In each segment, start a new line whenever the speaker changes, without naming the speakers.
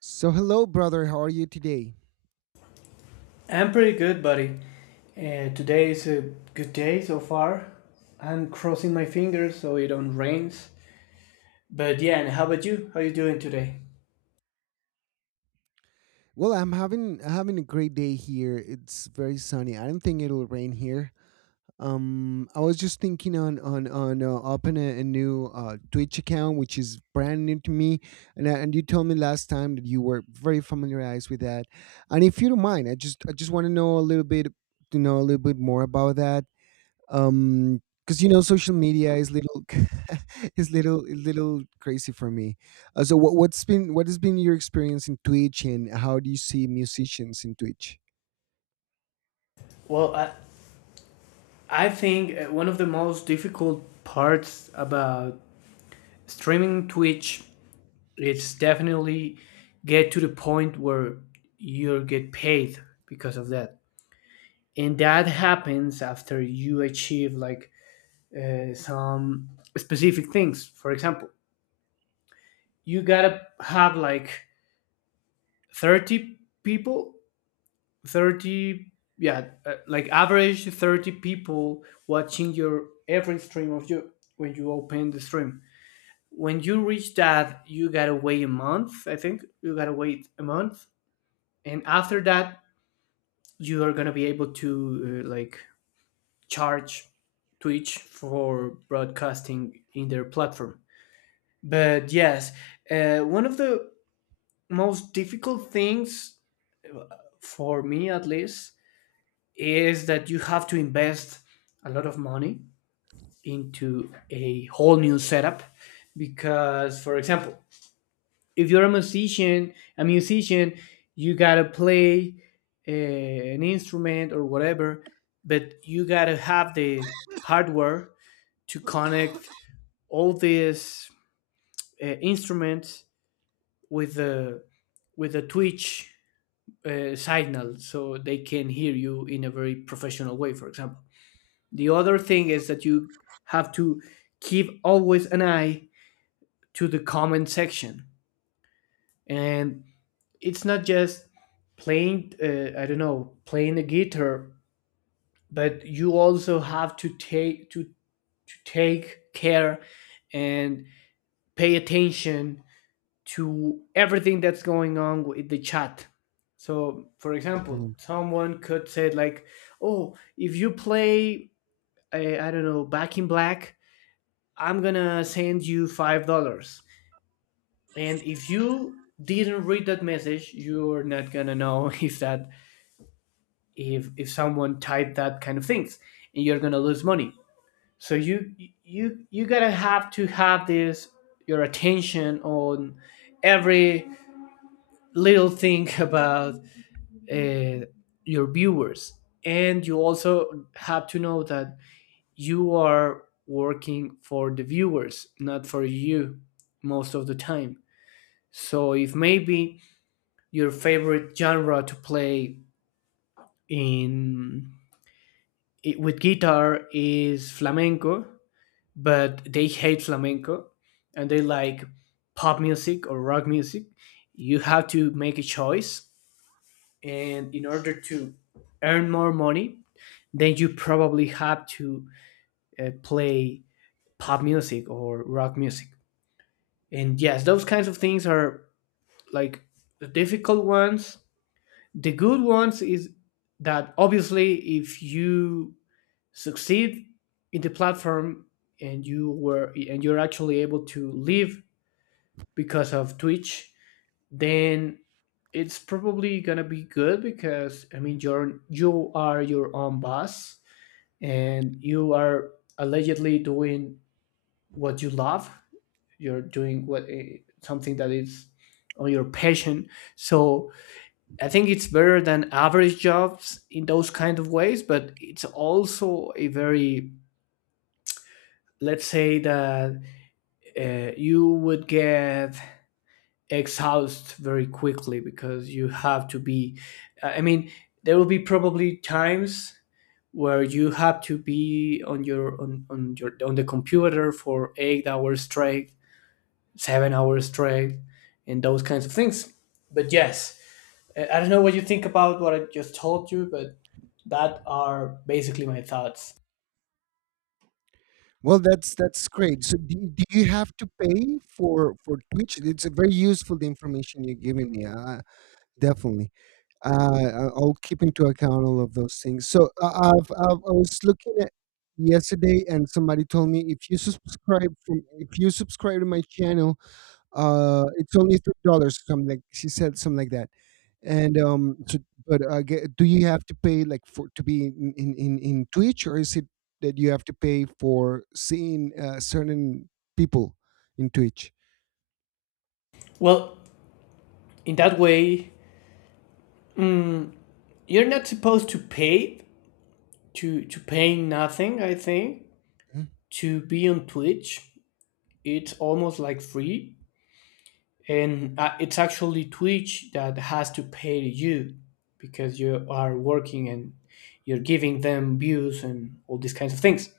So, hello, brother. How are you today?
I'm pretty good, buddy. Today is a good day so far. I'm crossing my fingers so it don't rains. But yeah, and how about you? How you doing today?
Well, I'm having a great day here. It's very sunny. I don't think it'll rain here. I was just thinking on open a new Twitch account, which is brand new to me. And you told me last time that you were very familiarized with that. And if you don't mind, I just want to know a little bit more about that. Because social media is little is little crazy for me. So what has been your experience in Twitch, and how do you see musicians in Twitch?
Well, I think one of the most difficult parts about streaming Twitch is definitely get to the point where you get paid because of that. And that happens after you achieve like some specific things. For example, you gotta have like 30 people, 30, yeah, like average 30 people watching your every stream of you when you open the stream. When you reach that, you gotta wait a month, I think you gotta wait a month. And after that, you are gonna be able to like charge Twitch for broadcasting in their platform. But yes, one of the most difficult things, for me at least, is that you have to invest a lot of money into a whole new setup. Because, for example, if you're a musician, you gotta play an instrument or whatever, but you gotta have the hardware to connect all these instruments with the with the Twitch signal so they can hear you in a very professional way, for example. The other thing is that you have to keep always an eye to the comment section. And it's not just playing, I don't know, playing the guitar, but you also have to to take care and pay attention to everything that's going on with the chat. So, for example,
Mm.
someone could say like, "Oh, if you play, I don't know, Back in Black, I'm gonna send you $5." And if you didn't read that message, you're not gonna know if that if someone typed that kind of things, and you're gonna lose money. So you gotta have to have this your attention on every little thing about uh, your viewers. And you also have to know that you are working for the viewers, not for you, most of the time. So if maybe your favorite genre to play in with guitar is flamenco, but they hate flamenco, and they like pop music or rock music, you have to make a choice. And in order to earn more money, then you probably have to play pop music or rock music. And yes, those kinds of things are like the difficult ones. The good ones is that obviously if you succeed in the platform, and you're actually able to live because of Twitch, then it's probably gonna be good, because I mean you are your own boss, and you are allegedly doing what you love. You're doing something that is on your passion. So I think it's better than average jobs in those kind of ways, but it's also a very, let's say that you would get exhaust very quickly, because you have to be I mean, there will be probably times where you have to be on the computer for 8 hours straight, 7 hours straight, and those kinds of things. But yes, I don't know what you think about what I just told you, but that are basically my thoughts.
Well, that's great. So, do you have to pay for Twitch? It's a very useful the information you're giving me. Definitely. I'll keep into account all of those things. So I was looking at yesterday, and somebody told me if you subscribe to my channel, it's only $3. Something like she said, something like that. And so, but do you have to pay like for to be in, in Twitch, or is it that you have to pay for seeing certain people in Twitch?
Well, in that way, you're not supposed to pay, to paying nothing, I think,
Mm.
to be on Twitch. It's almost like free, and it's actually Twitch that has to pay you, because you are working and you're giving them views and all these kinds of things.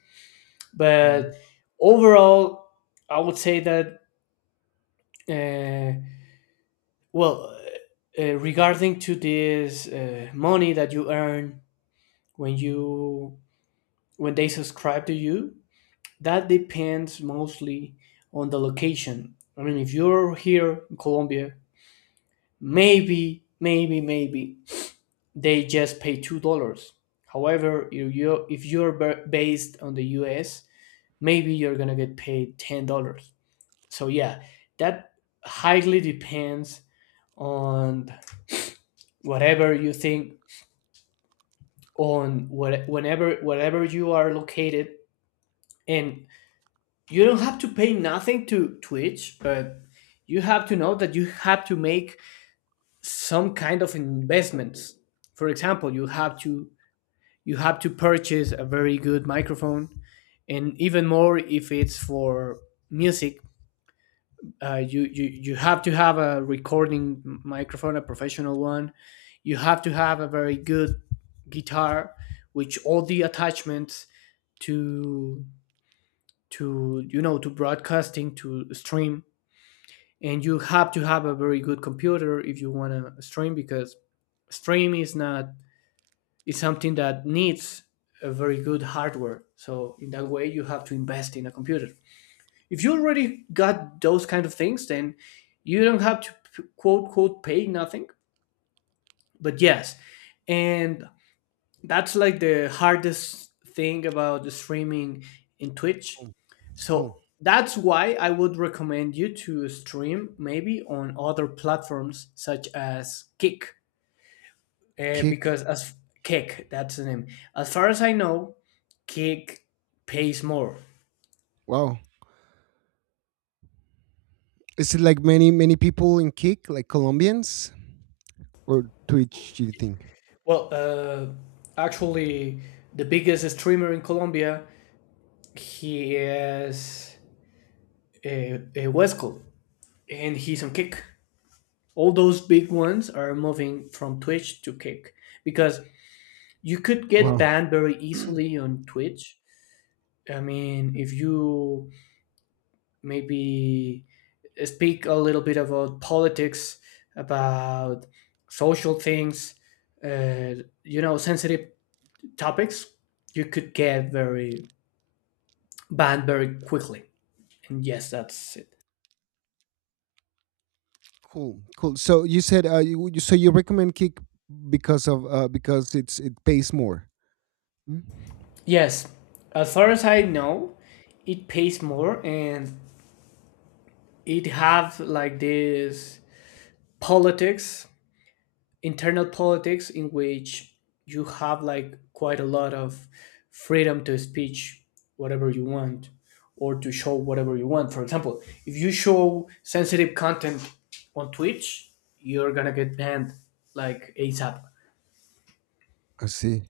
Mm.
But overall, I would say that, uh, well, regarding to this money that you earn when you when they subscribe to you, that depends mostly on the location. I mean, if you're here in Colombia, maybe they just pay $2. However, you if you're based on the U.S., maybe you're gonna get paid $10. So yeah, that highly depends on whatever you think, on what, whenever wherever you are located, and you don't have to pay nothing to Twitch, but you have to know that you have to make some kind of investments. For example, you have to purchase a very good microphone. And even more if it's for music, you have to have a recording microphone, a professional one. You have to have a very good guitar, which all the attachments to to you know to broadcasting, to stream. And you have to have a very good computer if you want to stream, because stream is not, it's something that needs a very good hardware. So in that way, you have to invest in a computer. If you already got those kind of things, then you don't have to quote quote pay nothing. But yes, and that's like the hardest thing about the streaming in Twitch.
Cool, cool.
So that's why I would recommend you to stream maybe on other platforms such as Kick,
Kick.
because as Kick, that's the name. As far as I know, Kick pays more?
Wow. Is it like many people in Kick, like Colombians, or Twitch? Do you think?
Well, actually, the biggest streamer in Colombia, he is a Wesco, and he's on Kick. All those big ones are moving from Twitch to Kick because you could get
Wow,
banned very easily on Twitch. I mean, if you maybe speak a little bit about politics, about social things, uh, sensitive topics, you could get very banned very quickly. And yes, that's it.
cool, cool. So you said you recommend Kick because of because it pays more. Mm.
Yes, as far as I know, it pays
Mm.
more, and it have like this politics, internal politics in which you have like quite a lot of freedom to speech whatever you want or to show whatever you want. For example, if you show sensitive content on Twitch, you're gonna get banned like ASAP.
I see.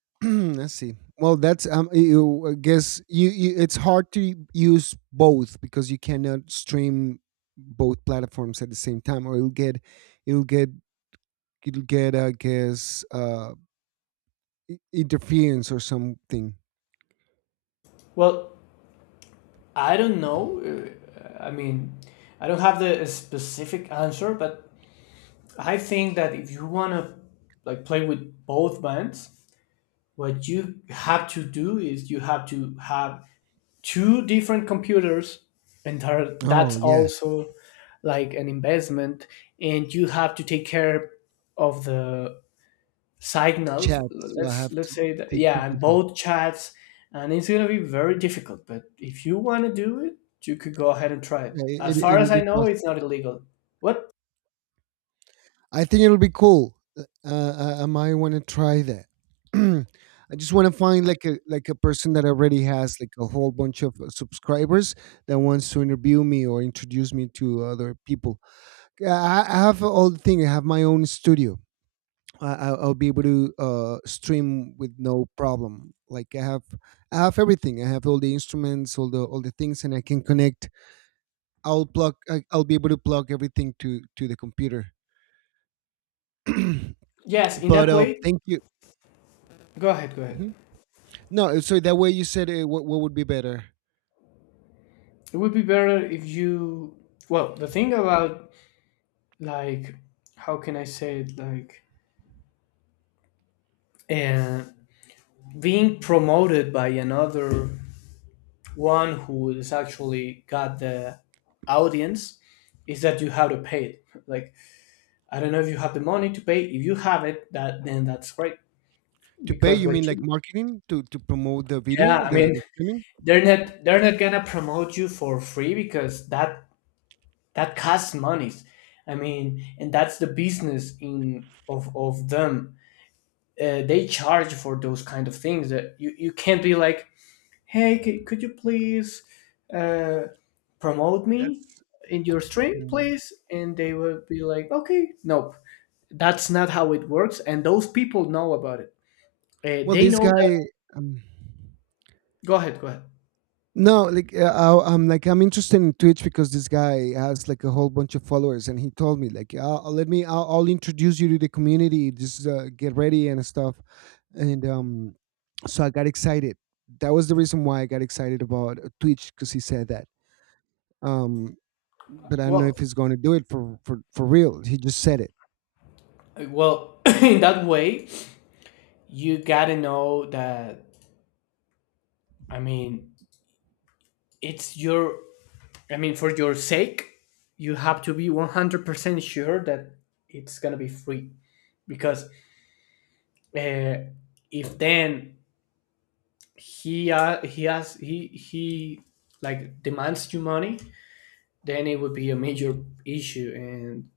I see. Well, that's. You, I guess you, you. It's hard to use both because you cannot stream both platforms at the same time, or you'll get it will get, I guess, interference or something.
Well, I don't know. I mean, I don't have the a specific answer, but I think that if you want to like play with both bands, what you have to do is you have to have two different computers, and
Oh
that's
yeah,
also like an investment, and you have to take care of the signal,
chat. So I
let's
have
let's
to
say that,
keep two
yeah, and
people.
both chats. And it's going to be very difficult, but if you want to do it, you could go ahead and try
Yeah,
it. As far
it'll
as
be
I know, it's
possible.
not illegal. What?
I think it'll be cool. I might want to try that. I just want to find like a person that already has like a whole bunch of subscribers that wants to interview me or introduce me to other people. I have all the thing. I have my own studio. I'll be able to stream with no problem. Like I have everything. I have all the instruments, all the things, and I can connect. I'll plug. I'll be able to plug everything to the computer.
Yes, in
but
that way.
thank you.
Go ahead, go ahead.
Mhm. No, so that way you said what would be better
It would be better if you, well, the thing about, like, how can I say it, like, uh, being promoted by another one who is actually got the audience, is that you have to pay it, like, I don't know if you have the money to pay. If you have it, that then that's great.
to pay?
Because
You mean
what
like
you
marketing to promote the
yeah,
video,
I mean,
the streaming?
they're not gonna promote you for free, because that costs monies. I mean, and that's the business in of them. They charge for those kind of things, that you can't be like, hey, could you please uh, promote me
That's.
in your stream,
Mm.
please? And they will be like, okay, nope, that's not how it works. And those people know about it.
Well,
They
this
know that.
guy. Um,
Go ahead. Go ahead.
No, like I'm interested in Twitch because this guy has like a whole bunch of followers, and he told me like, "Let me, I'll introduce you to the community. Just get ready and stuff." And so I got excited. That was the reason why I got excited about Twitch because he said that. Um, but I don't know
Well,
if he's going to do it for real. He just said it.
well, in that way, you gotta know that. I mean, it's your. I mean, for your sake, you have to be 100% sure that it's gonna be free. Because uh, if then he has he like demands you money, then it would be a major issue, and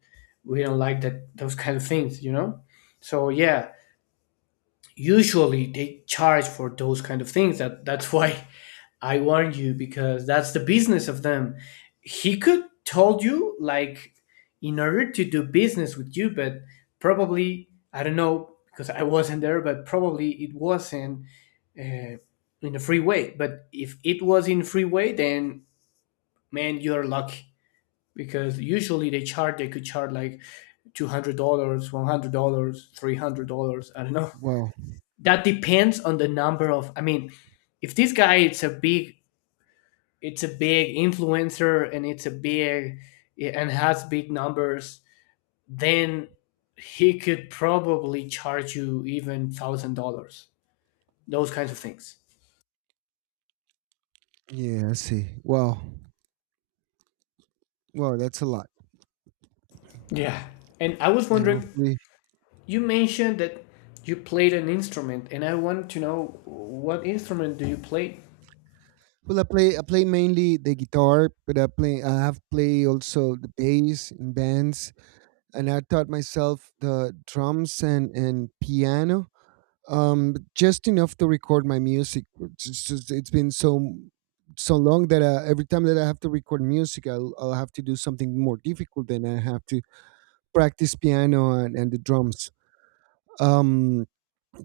we don't like that, those kind of things, you know. So yeah, usually they charge for those kind of things, that's why I warned you, because that's the business of them. He could told you like, in order to do business with you, but probably, I don't know, because I wasn't there, but probably it wasn't uh, in a free way. But if it was in free way, then man, you're lucky, because usually they could charge like $200, $100, $300, I don't know.
Wow.
That depends on the number of, I mean, if this guy it's a big influencer, and it's a big yeah, and has big numbers, then he could probably charge you even $1,000, those kinds of things.
Yeah, I see. Wow. Wow, that's a lot.
Yeah. And I was
Yeah,
wondering,
hopefully.
you mentioned that you played an instrument, and I want to know what instrument do you play.
Well, I play mainly the guitar, but I have played also the bass in bands, and I taught myself the drums and piano, but just enough to record my music. It's it's been so long that every time that I have to record music, I'll have to do something more difficult than I have to practice piano and the drums. Um,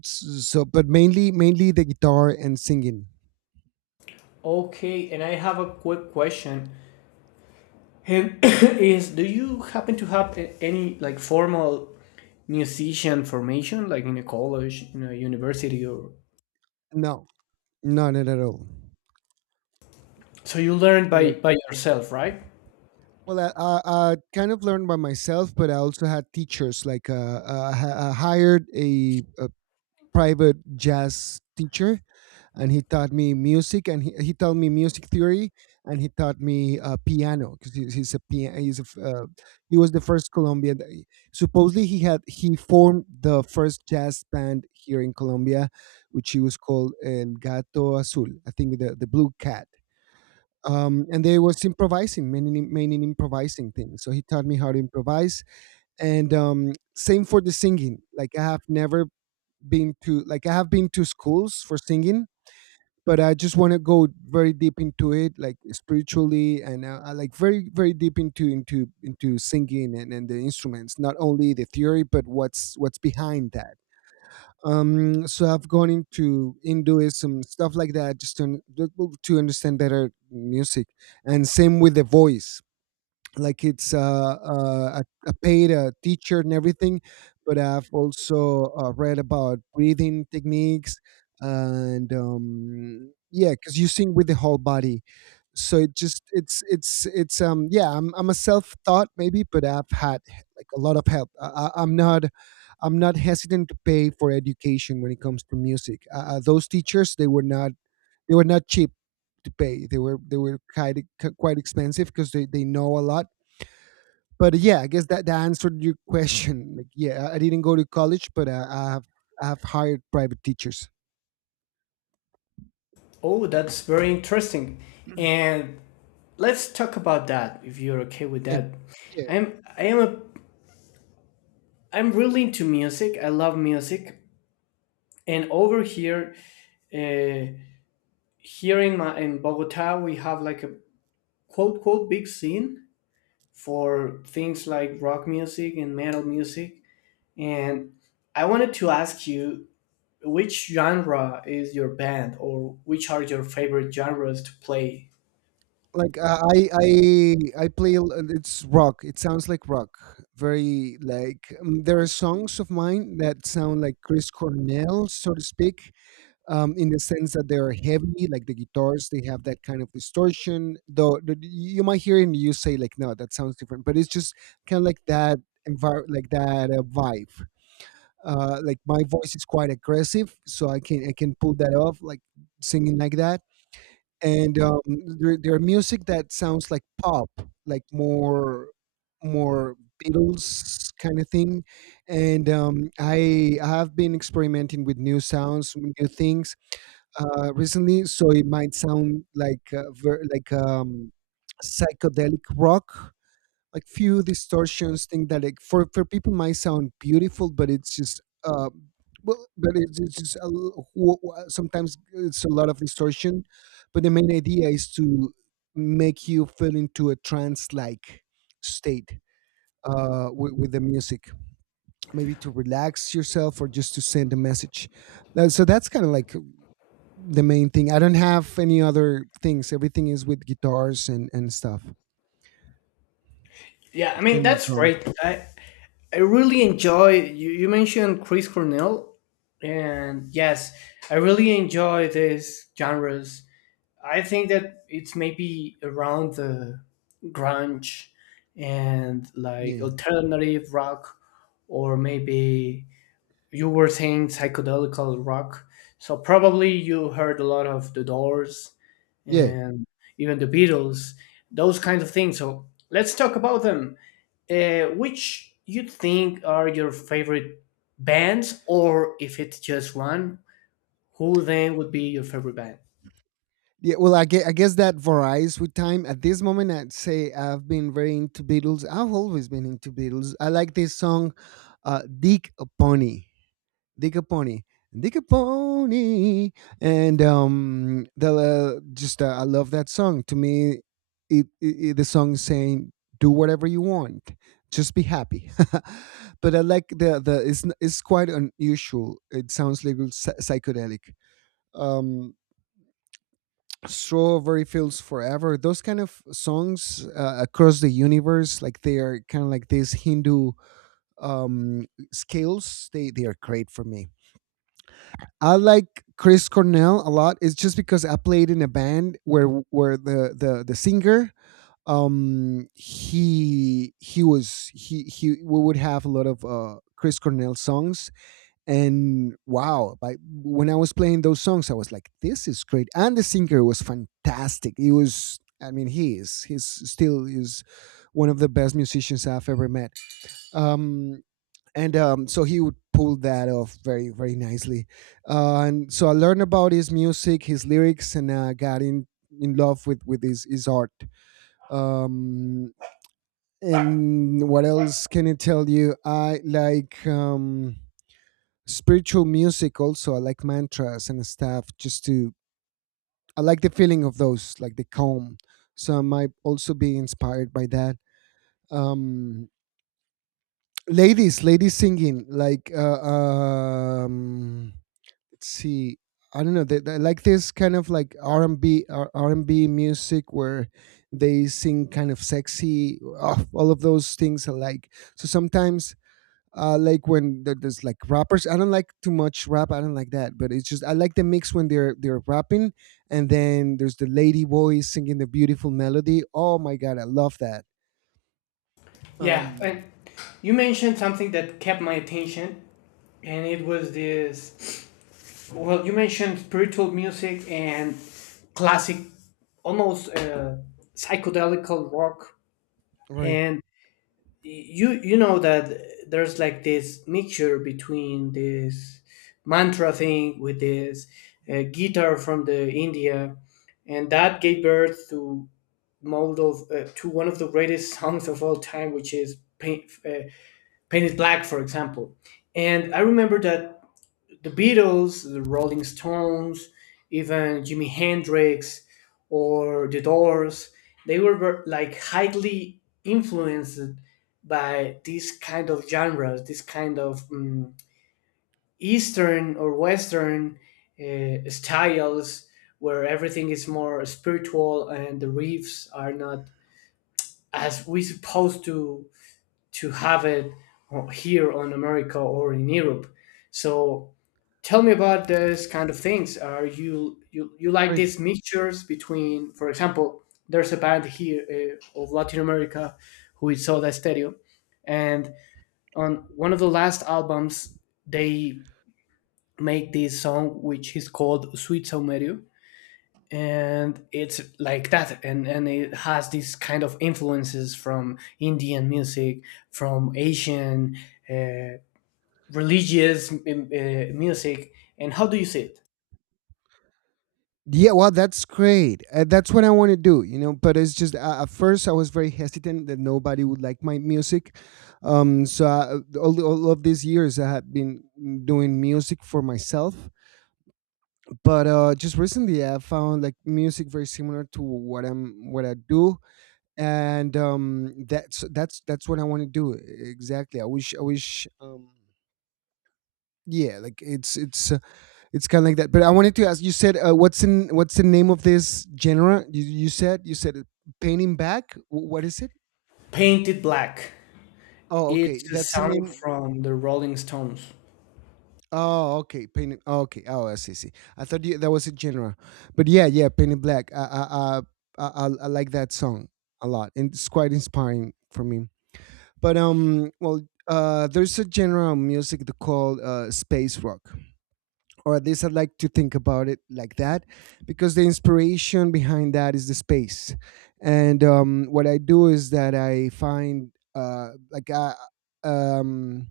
so, but mainly the guitar and singing.
Okay, and I have a quick question, and is do you happen to have any like formal musician formation, like in a college, in a university, or
No, no, not at all.
so you learn
No,
by
like,
yourself, right?
well, I kind of learned by myself, but I also had teachers. Like, I hired a private jazz teacher, and he taught me music, and he taught me music theory, and he taught me piano because he, he's a pian- he's a, f- he was the first Colombian that supposedly he formed the first jazz band here in Colombia, which he was called El Gato Azul, I think, the blue cat. And they was mainly improvising things, so he taught me how to improvise. And same for the singing. Like I have never been to, like, I have been to schools for singing, but I just want to go very deep into it, like spiritually, and I like very deep into singing and the instruments, not only the theory, but what's behind that. So I've gone into Hinduism stuff like that, just to to understand better music, and same with the voice. Like it's a paid teacher and everything, but I've also read about breathing techniques. And yeah, because you sing with the whole body. So it just it's yeah, I'm a self-taught maybe, but I've had like a lot of help. I'm not hesitant to pay for education when it comes to music. Those teachers, they were not, they were not cheap to pay. They were quite expensive because they know a lot. But yeah, I guess that answered your question. Like, yeah, I didn't go to college, but I have hired private teachers.
Oh, that's very interesting. And let's talk about that if you're okay with
Yeah,
that.
yeah.
I'm I am a I'm really into music. I love music. And over here, uh, here in Bogota, we have like a quote quote big scene for things like rock music and metal music. And I wanted to ask you, which genre is your band, or which are your favorite genres to play?
Like I play. It's rock. It sounds like rock. Very like there are songs of mine that sound like Chris Cornell, so to speak, in the sense that they are heavy. Like the guitars, they have that kind of distortion. Though you might hear it and you say like, no, that sounds different. But it's just kind of like that vibe. Like my voice is quite aggressive, so I can pull that off, like singing like that. And there are music that sounds like pop, like more Beatles kind of thing. And I have been experimenting with new sounds, new things recently, so it might sound like psychedelic rock, like few distortions thing that like for people might sound beautiful, but it's just well, but it's just a, l- w- w- sometimes it's a lot of distortion, but the main idea is to make you feel into a trance like state with the music, maybe to relax yourself or just to send a message. So that's kind of like the main thing. I don't have any other things. Everything is with guitars and stuff
Yeah, I mean,
and
that's
drum.
great. I really enjoy you, you mentioned Chris Cornell, and yes, I really enjoy these genres. I think that it's maybe around the grunge and like
Yeah,
alternative rock, or maybe you were saying psychedelic rock. So probably you heard a lot of The Doors
yeah.
and even the Beatles, those kinds of things. So let's talk about them. Which you think are your favorite bands, or if it's just one, who then would be your favorite band?
Yeah, well, I guess that varies with time. At this moment, I'd say I've been very into Beatles. I've always been into Beatles. I like this song, "Dick a Pony." Dick a Pony. Dick a Pony. And the just I love that song. To me, it the song is saying, "Do whatever you want, just be happy." But I like it's quite unusual. It sounds a little psychedelic. Um, "Strawberry Fields Forever," those kind of songs, "Across the Universe," like they are kind of like these Hindu um scales. They are great for me. I like Chris Cornell a lot. It's just because I played in a band where the singer, he was he we would have a lot of Chris Cornell songs. And wow by When I was playing those songs, I was like, this is great. And the singer was fantastic. He was I mean, he is, he's still is one of the best musicians I've ever met. um and so he would pull that off very nicely. And so I learned about his music, his lyrics, and I got in love with his art. um and what else can I tell you? I like spiritual music also. I like mantras and stuff. Just to I like the feeling of those, like the calm. So I might also be inspired by that. um Ladies singing like let's see, I don't know, they like this kind of like r&b, R- and B, R r and b music where they sing kind of sexy. Oh, all of those things I like. So sometimes like when there's like rappers. I don't like too much rap. I don't like that, but it's just I like the mix when they're rapping, and then there's the lady voice singing the beautiful melody. Oh my god, I love that.
Yeah,
Um,
and you mentioned something that kept my attention, and it was this. Well, you mentioned spiritual music and classic, almost psychedelical rock,
Right,
and you know that there's like this mixture between this mantra thing with this guitar from the India, and that gave birth to mold of to one of the greatest songs of all time, which is "Painted Black," for example. And I remember that the Beatles, the Rolling Stones, even Jimi Hendrix or The Doors, they were highly influenced by this kind of genres, this kind of Eastern or Western styles, where everything is more spiritual and the riffs are not as we supposed to have it here on America or in Europe. So tell me about those kind of things. Are you you like
right.
these mixtures between, for example, there's a band here of Latin America who is Soda Stereo, and on one of the last albums they make this song which is called Sweet Saumerio, and it's like that, and it has these kind of influences from Indian music, from Asian uh, religious music. And how do you see it?
Yeah, well, that's great. That's what I want to do, you know. But it's just at first I was very hesitant that nobody would like my music. So I, all of these years I have been doing music for myself, but just recently I found like music very similar to what I do, and that's what I want to do exactly. I wish yeah, like it's it's kind of like that. But I wanted to ask, you said what's in what's the name of this genre? You said painting back. What is it?
Painted Black.
Oh, okay,
It's a
that's the
song
name.
from the Rolling Stones.
Oh, okay. Painted. Oh, okay. Oh, I see. See, I thought you, that was a genre, but yeah, yeah. Painted Black. I like that song a lot, and it's quite inspiring for me. But there's a genre of music that called space rock, or at least I like to think about it like that, because the inspiration behind that is the space, and what I do is that I find uh, like I um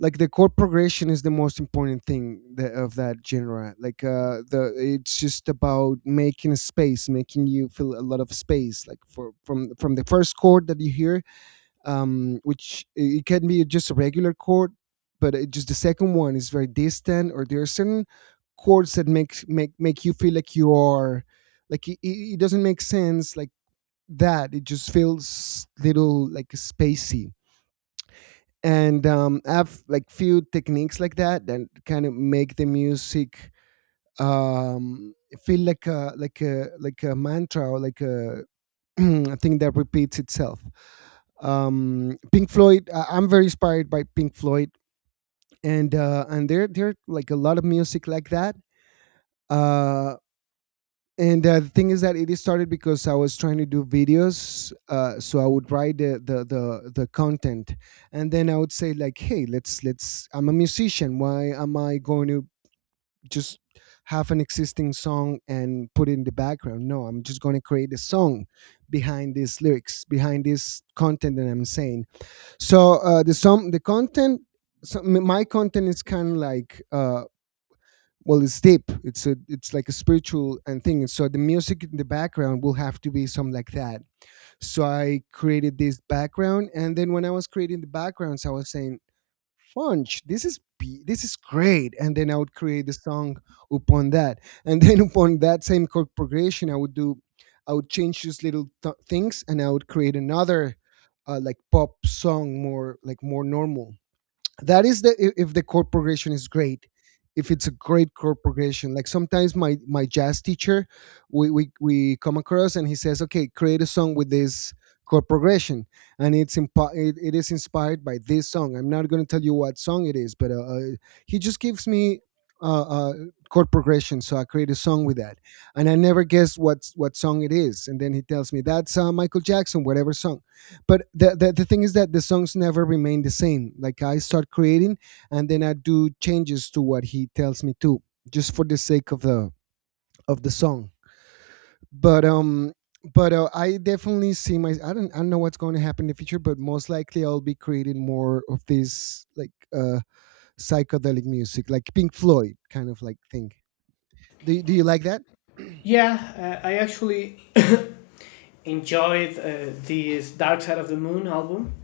like the chord progression is the most important thing of that genre like the it's just about making a space, making you feel a lot of space, like for from the first chord that you hear, it can be just a regular chord, but it just the second one is very distant, or there are certain chords that make you feel like you are like it doesn't make sense, like that it just feels little like spacey. And I have like few techniques like that that kind of make the music um, feel like a like a like a mantra, or like a, a thing that repeats itself. Pink Floyd, I'm very inspired by Pink Floyd, and there are, like, a lot of music like that. Uh, and The thing is that it is started because I was trying to do videos, so I would write the, the content, and then I would say like, "Hey, let's." I'm a musician. Why am I going to just have an existing song and put it in the background? No, I'm just going to create a song behind these lyrics, behind this content that I'm saying. So the song, the content. So my content is kind of like well, it's deep, it's a it's like a spiritual and thing. And so the music in the background will have to be something like that. So I created this background, and then when I was creating the backgrounds I was saying, funch, this is great. And then I would create the song upon that, and then upon that same chord progression I would do, I would change these little things, and I would create another like pop song, more like more normal. That is the if the chord progression is great. If it's a great chord progression, like sometimes my my jazz teacher, we come across and he says, okay, create a song with this chord progression. And it's it is inspired by this song. I'm not going to tell you what song it is, but he just gives me uh, uh, chord progression, so I create a song with that, and I never guess what song it is. And then he tells me, that's Michael Jackson whatever song. But the thing is that the songs never remain the same. Like I start creating, and then I do changes to what he tells me to, just for the sake of the song. But I definitely see my, I don't, I don't know what's going to happen in the future, but most likely I'll be creating more of this, like psychedelic music like Pink Floyd kind of like thing. Do do you like that?
Yeah, I actually enjoyed this Dark Side of the Moon album.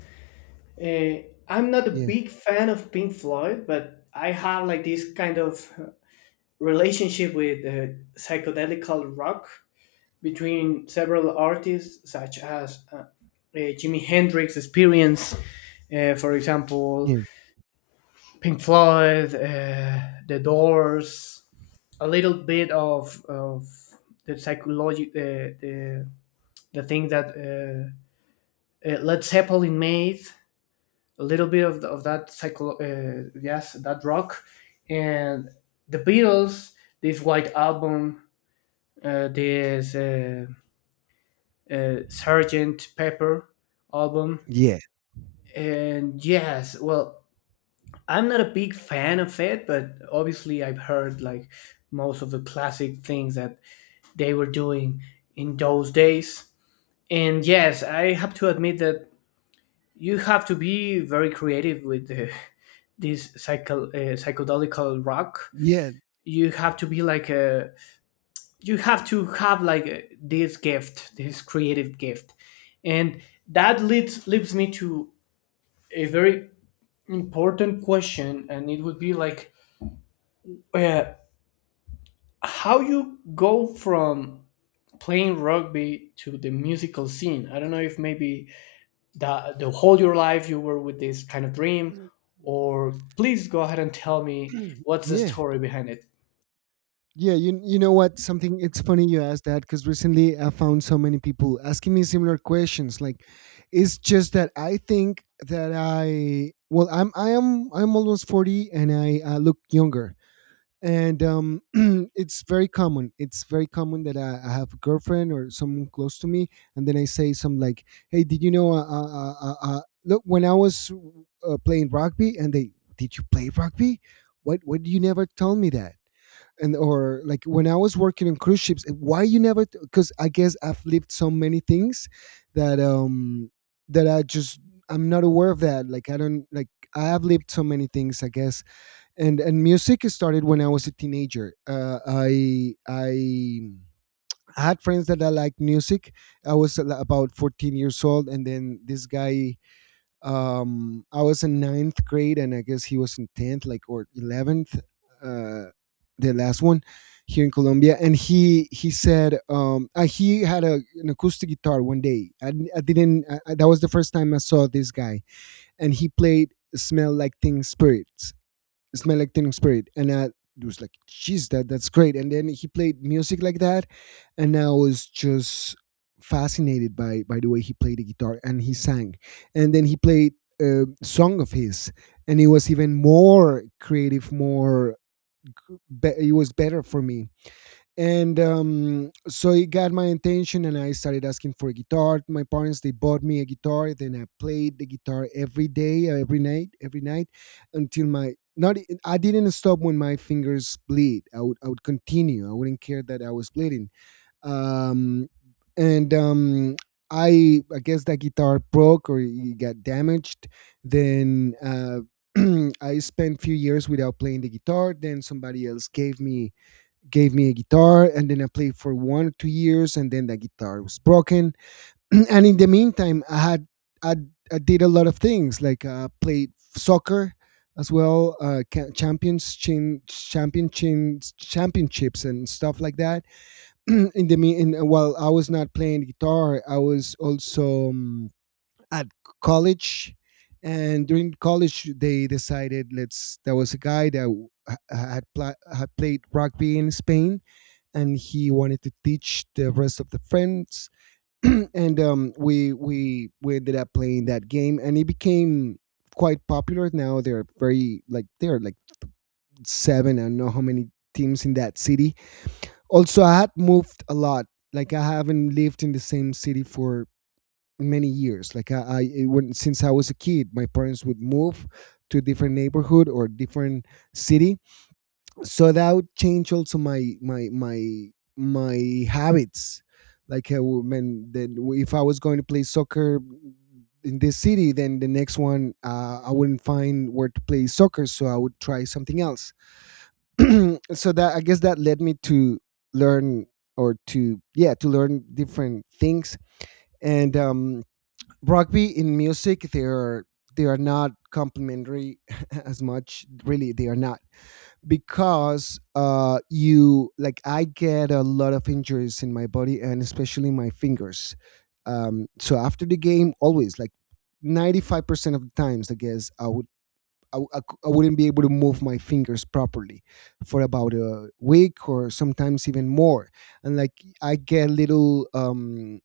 I'm not a
Yeah,
big fan of Pink Floyd, but I have like this kind of relationship with psychedelical rock between several artists, such as Jimi Hendrix Experience, for example,
yeah,
Pink Floyd, The Doors, a little bit of the psychology the thing that Led Zeppelin made, a little bit of the, of that psycho yes, that rock, and the Beatles, this White Album, this Sergeant Pepper album.
yeah,
And yes, well, I'm not a big fan of it, but obviously I've heard like most of the classic things that they were doing in those days. And yes, I have to admit that you have to be very creative with the, this psychedelical rock.
yeah,
You have to be like a, you have to have like a, this gift, this creative gift, and that leads me to a very important question, and it would be like uh, how you go from playing rugby to the musical scene. I don't know if maybe that the whole your life you were with this kind of dream, or please go ahead and tell me what's the
yeah.
story behind it.
Yeah, you know what? Something, it's funny you asked that, because recently I found so many people asking me similar questions. Like, it's just that I think that I, well, I'm almost 40, and I look younger, and it's very common. It's very common that I have a girlfriend or someone close to me, and then I say some like, "Hey, did you know? Look, when I was playing rugby," and they, "did you play rugby? What do you never told me that?" And or like, when I was working on cruise ships, why you never? Because I guess I've lived so many things, that that I just, I'm not aware of that. Like I don't like, I have lived so many things, I guess. And music started when I was a teenager. I had friends that I liked music. I was about 14 years old, and then this guy, I was in ninth grade, and I guess he was in 10th like or 11th, uh the last one here in Colombia. And he said, he had an acoustic guitar. One day I, I didn't, that was the first time I saw this guy, and he played Smell Like Teen Spirit, and I was like, "Jeez, that that's great." And then he played music like that, and I was just fascinated by the way he played the guitar and he sang. And then he played a song of his, and it was even more creative, more. It was better for me. And so it got my attention, and I started asking for a guitar. My parents, they bought me a guitar, then I played the guitar every day, every night, until my not, I I didn't stop. When my fingers bleed, I would continue. I wouldn't care that I was bleeding. Um, and I guess that guitar broke or it got damaged. Then I spent few years without playing the guitar. Then somebody else gave me, gave me a guitar, and then I played for 1 or 2 years, and then the guitar was broken. And in the meantime I had, i, I did a lot of things, like played soccer as well, ca- champions chin, championships championships and stuff like that. In while I was not playing guitar, I was also at college. And during college they decided, let's, there was a guy that had, pla had played rugby in Spain, and he wanted to teach the rest of the friends. And we ended up playing that game, and it became quite popular. Now they're very like, there are like seven, I don't know how many teams in that city. Also, I had moved a lot. Like I haven't lived in the same city for many years. Like I, when since I was a kid, my parents would move to a different neighborhood or different city. So that would change also my my habits, like when then if I was going to play soccer in this city, then the next one I wouldn't find where to play soccer, so I would try something else. So that, I guess, that led me to learn, or to, yeah, to learn different things. And rugby in music, they are, they are not complementary as much, really, they are not. Because you like, I get a lot of injuries in my body, and especially my fingers. So after the game always, like 95% of the times, I guess, I would, I, w- I cou- I wouldn't be able to move my fingers properly for about a week or sometimes even more. And like I get little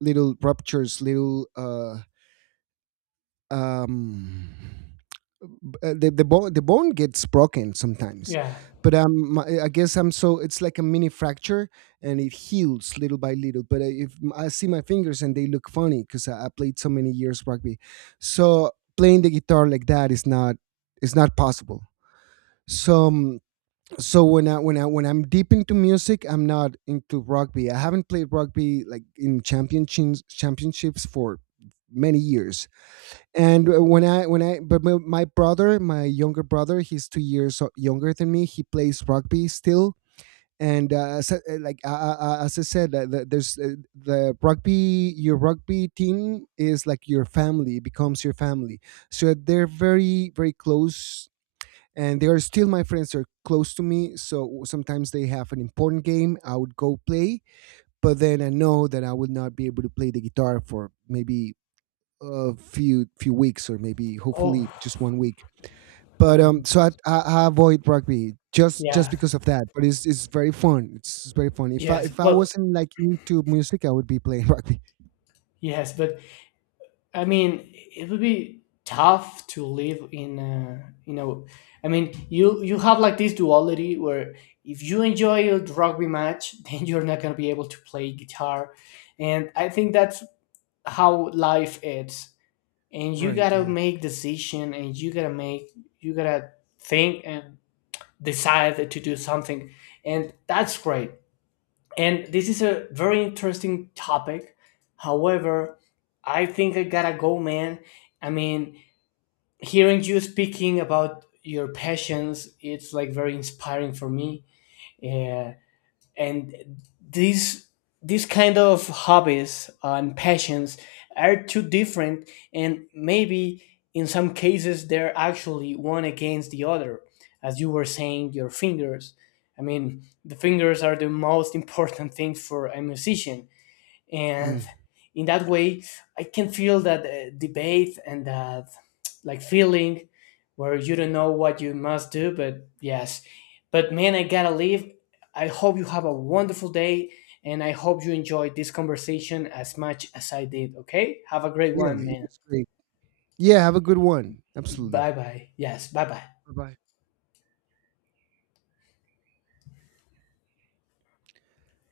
little ruptures, little um the bone, the bone gets broken sometimes.
Yeah.
But my, I guess, I'm so, it's like a mini fracture, and it heals little by little. But if I see my fingers and they look funny, because I played so many years rugby. So playing the guitar like that is not, is not possible. So so when I when I when I'm deep into music, I'm not into rugby. I haven't played rugby, like in championships, for many years. And when I when I, but my brother, my younger brother, he's 2 years o- younger than me, he plays rugby still. And as I said, the rugby, your rugby team is like your family, it becomes your family. So they're very very close, and they are still my friends, they're close to me. So sometimes they have an important game, I would go play. But then I know that I would not be able to play the guitar for maybe a few few weeks, or maybe
Oh,
hopefully just 1 week. But
man.
I avoid rugby just
Yeah.
because of that. But it's very fun. It's very fun. If I,
Yes,
if I
well,
wasn't like into music, I would be playing rugby.
yes, but I mean it would be tough to live in a, you know, I mean you have like this duality where if you enjoy a rugby match then you're not going to be able to play guitar. And I think that's how life is, and you
Right.
gotta
Yeah.
make decision, and you gotta make, you gotta think and decide to do something. And that's great, and this is a very interesting topic. However, I think I gotta go, man. I mean, hearing you speaking about your passions, it's like very inspiring for me. uh, and these these kind of hobbies and passions are too different, and maybe in some cases they're actually one against the other. As you were saying, your fingers, I mean the fingers are the most important thing for a musician. And
Mm.
in that way, I can feel that debate and that like feeling where you don't know what you must do. But yes, but man, I gotta leave. I hope you have a wonderful day, and I hope you enjoyed this conversation as much as I did. Okay, have a great
Yeah.
one,
It
man.
was great. Yeah. Have a good one. Absolutely.
Bye bye. Yes, bye bye.
Bye bye.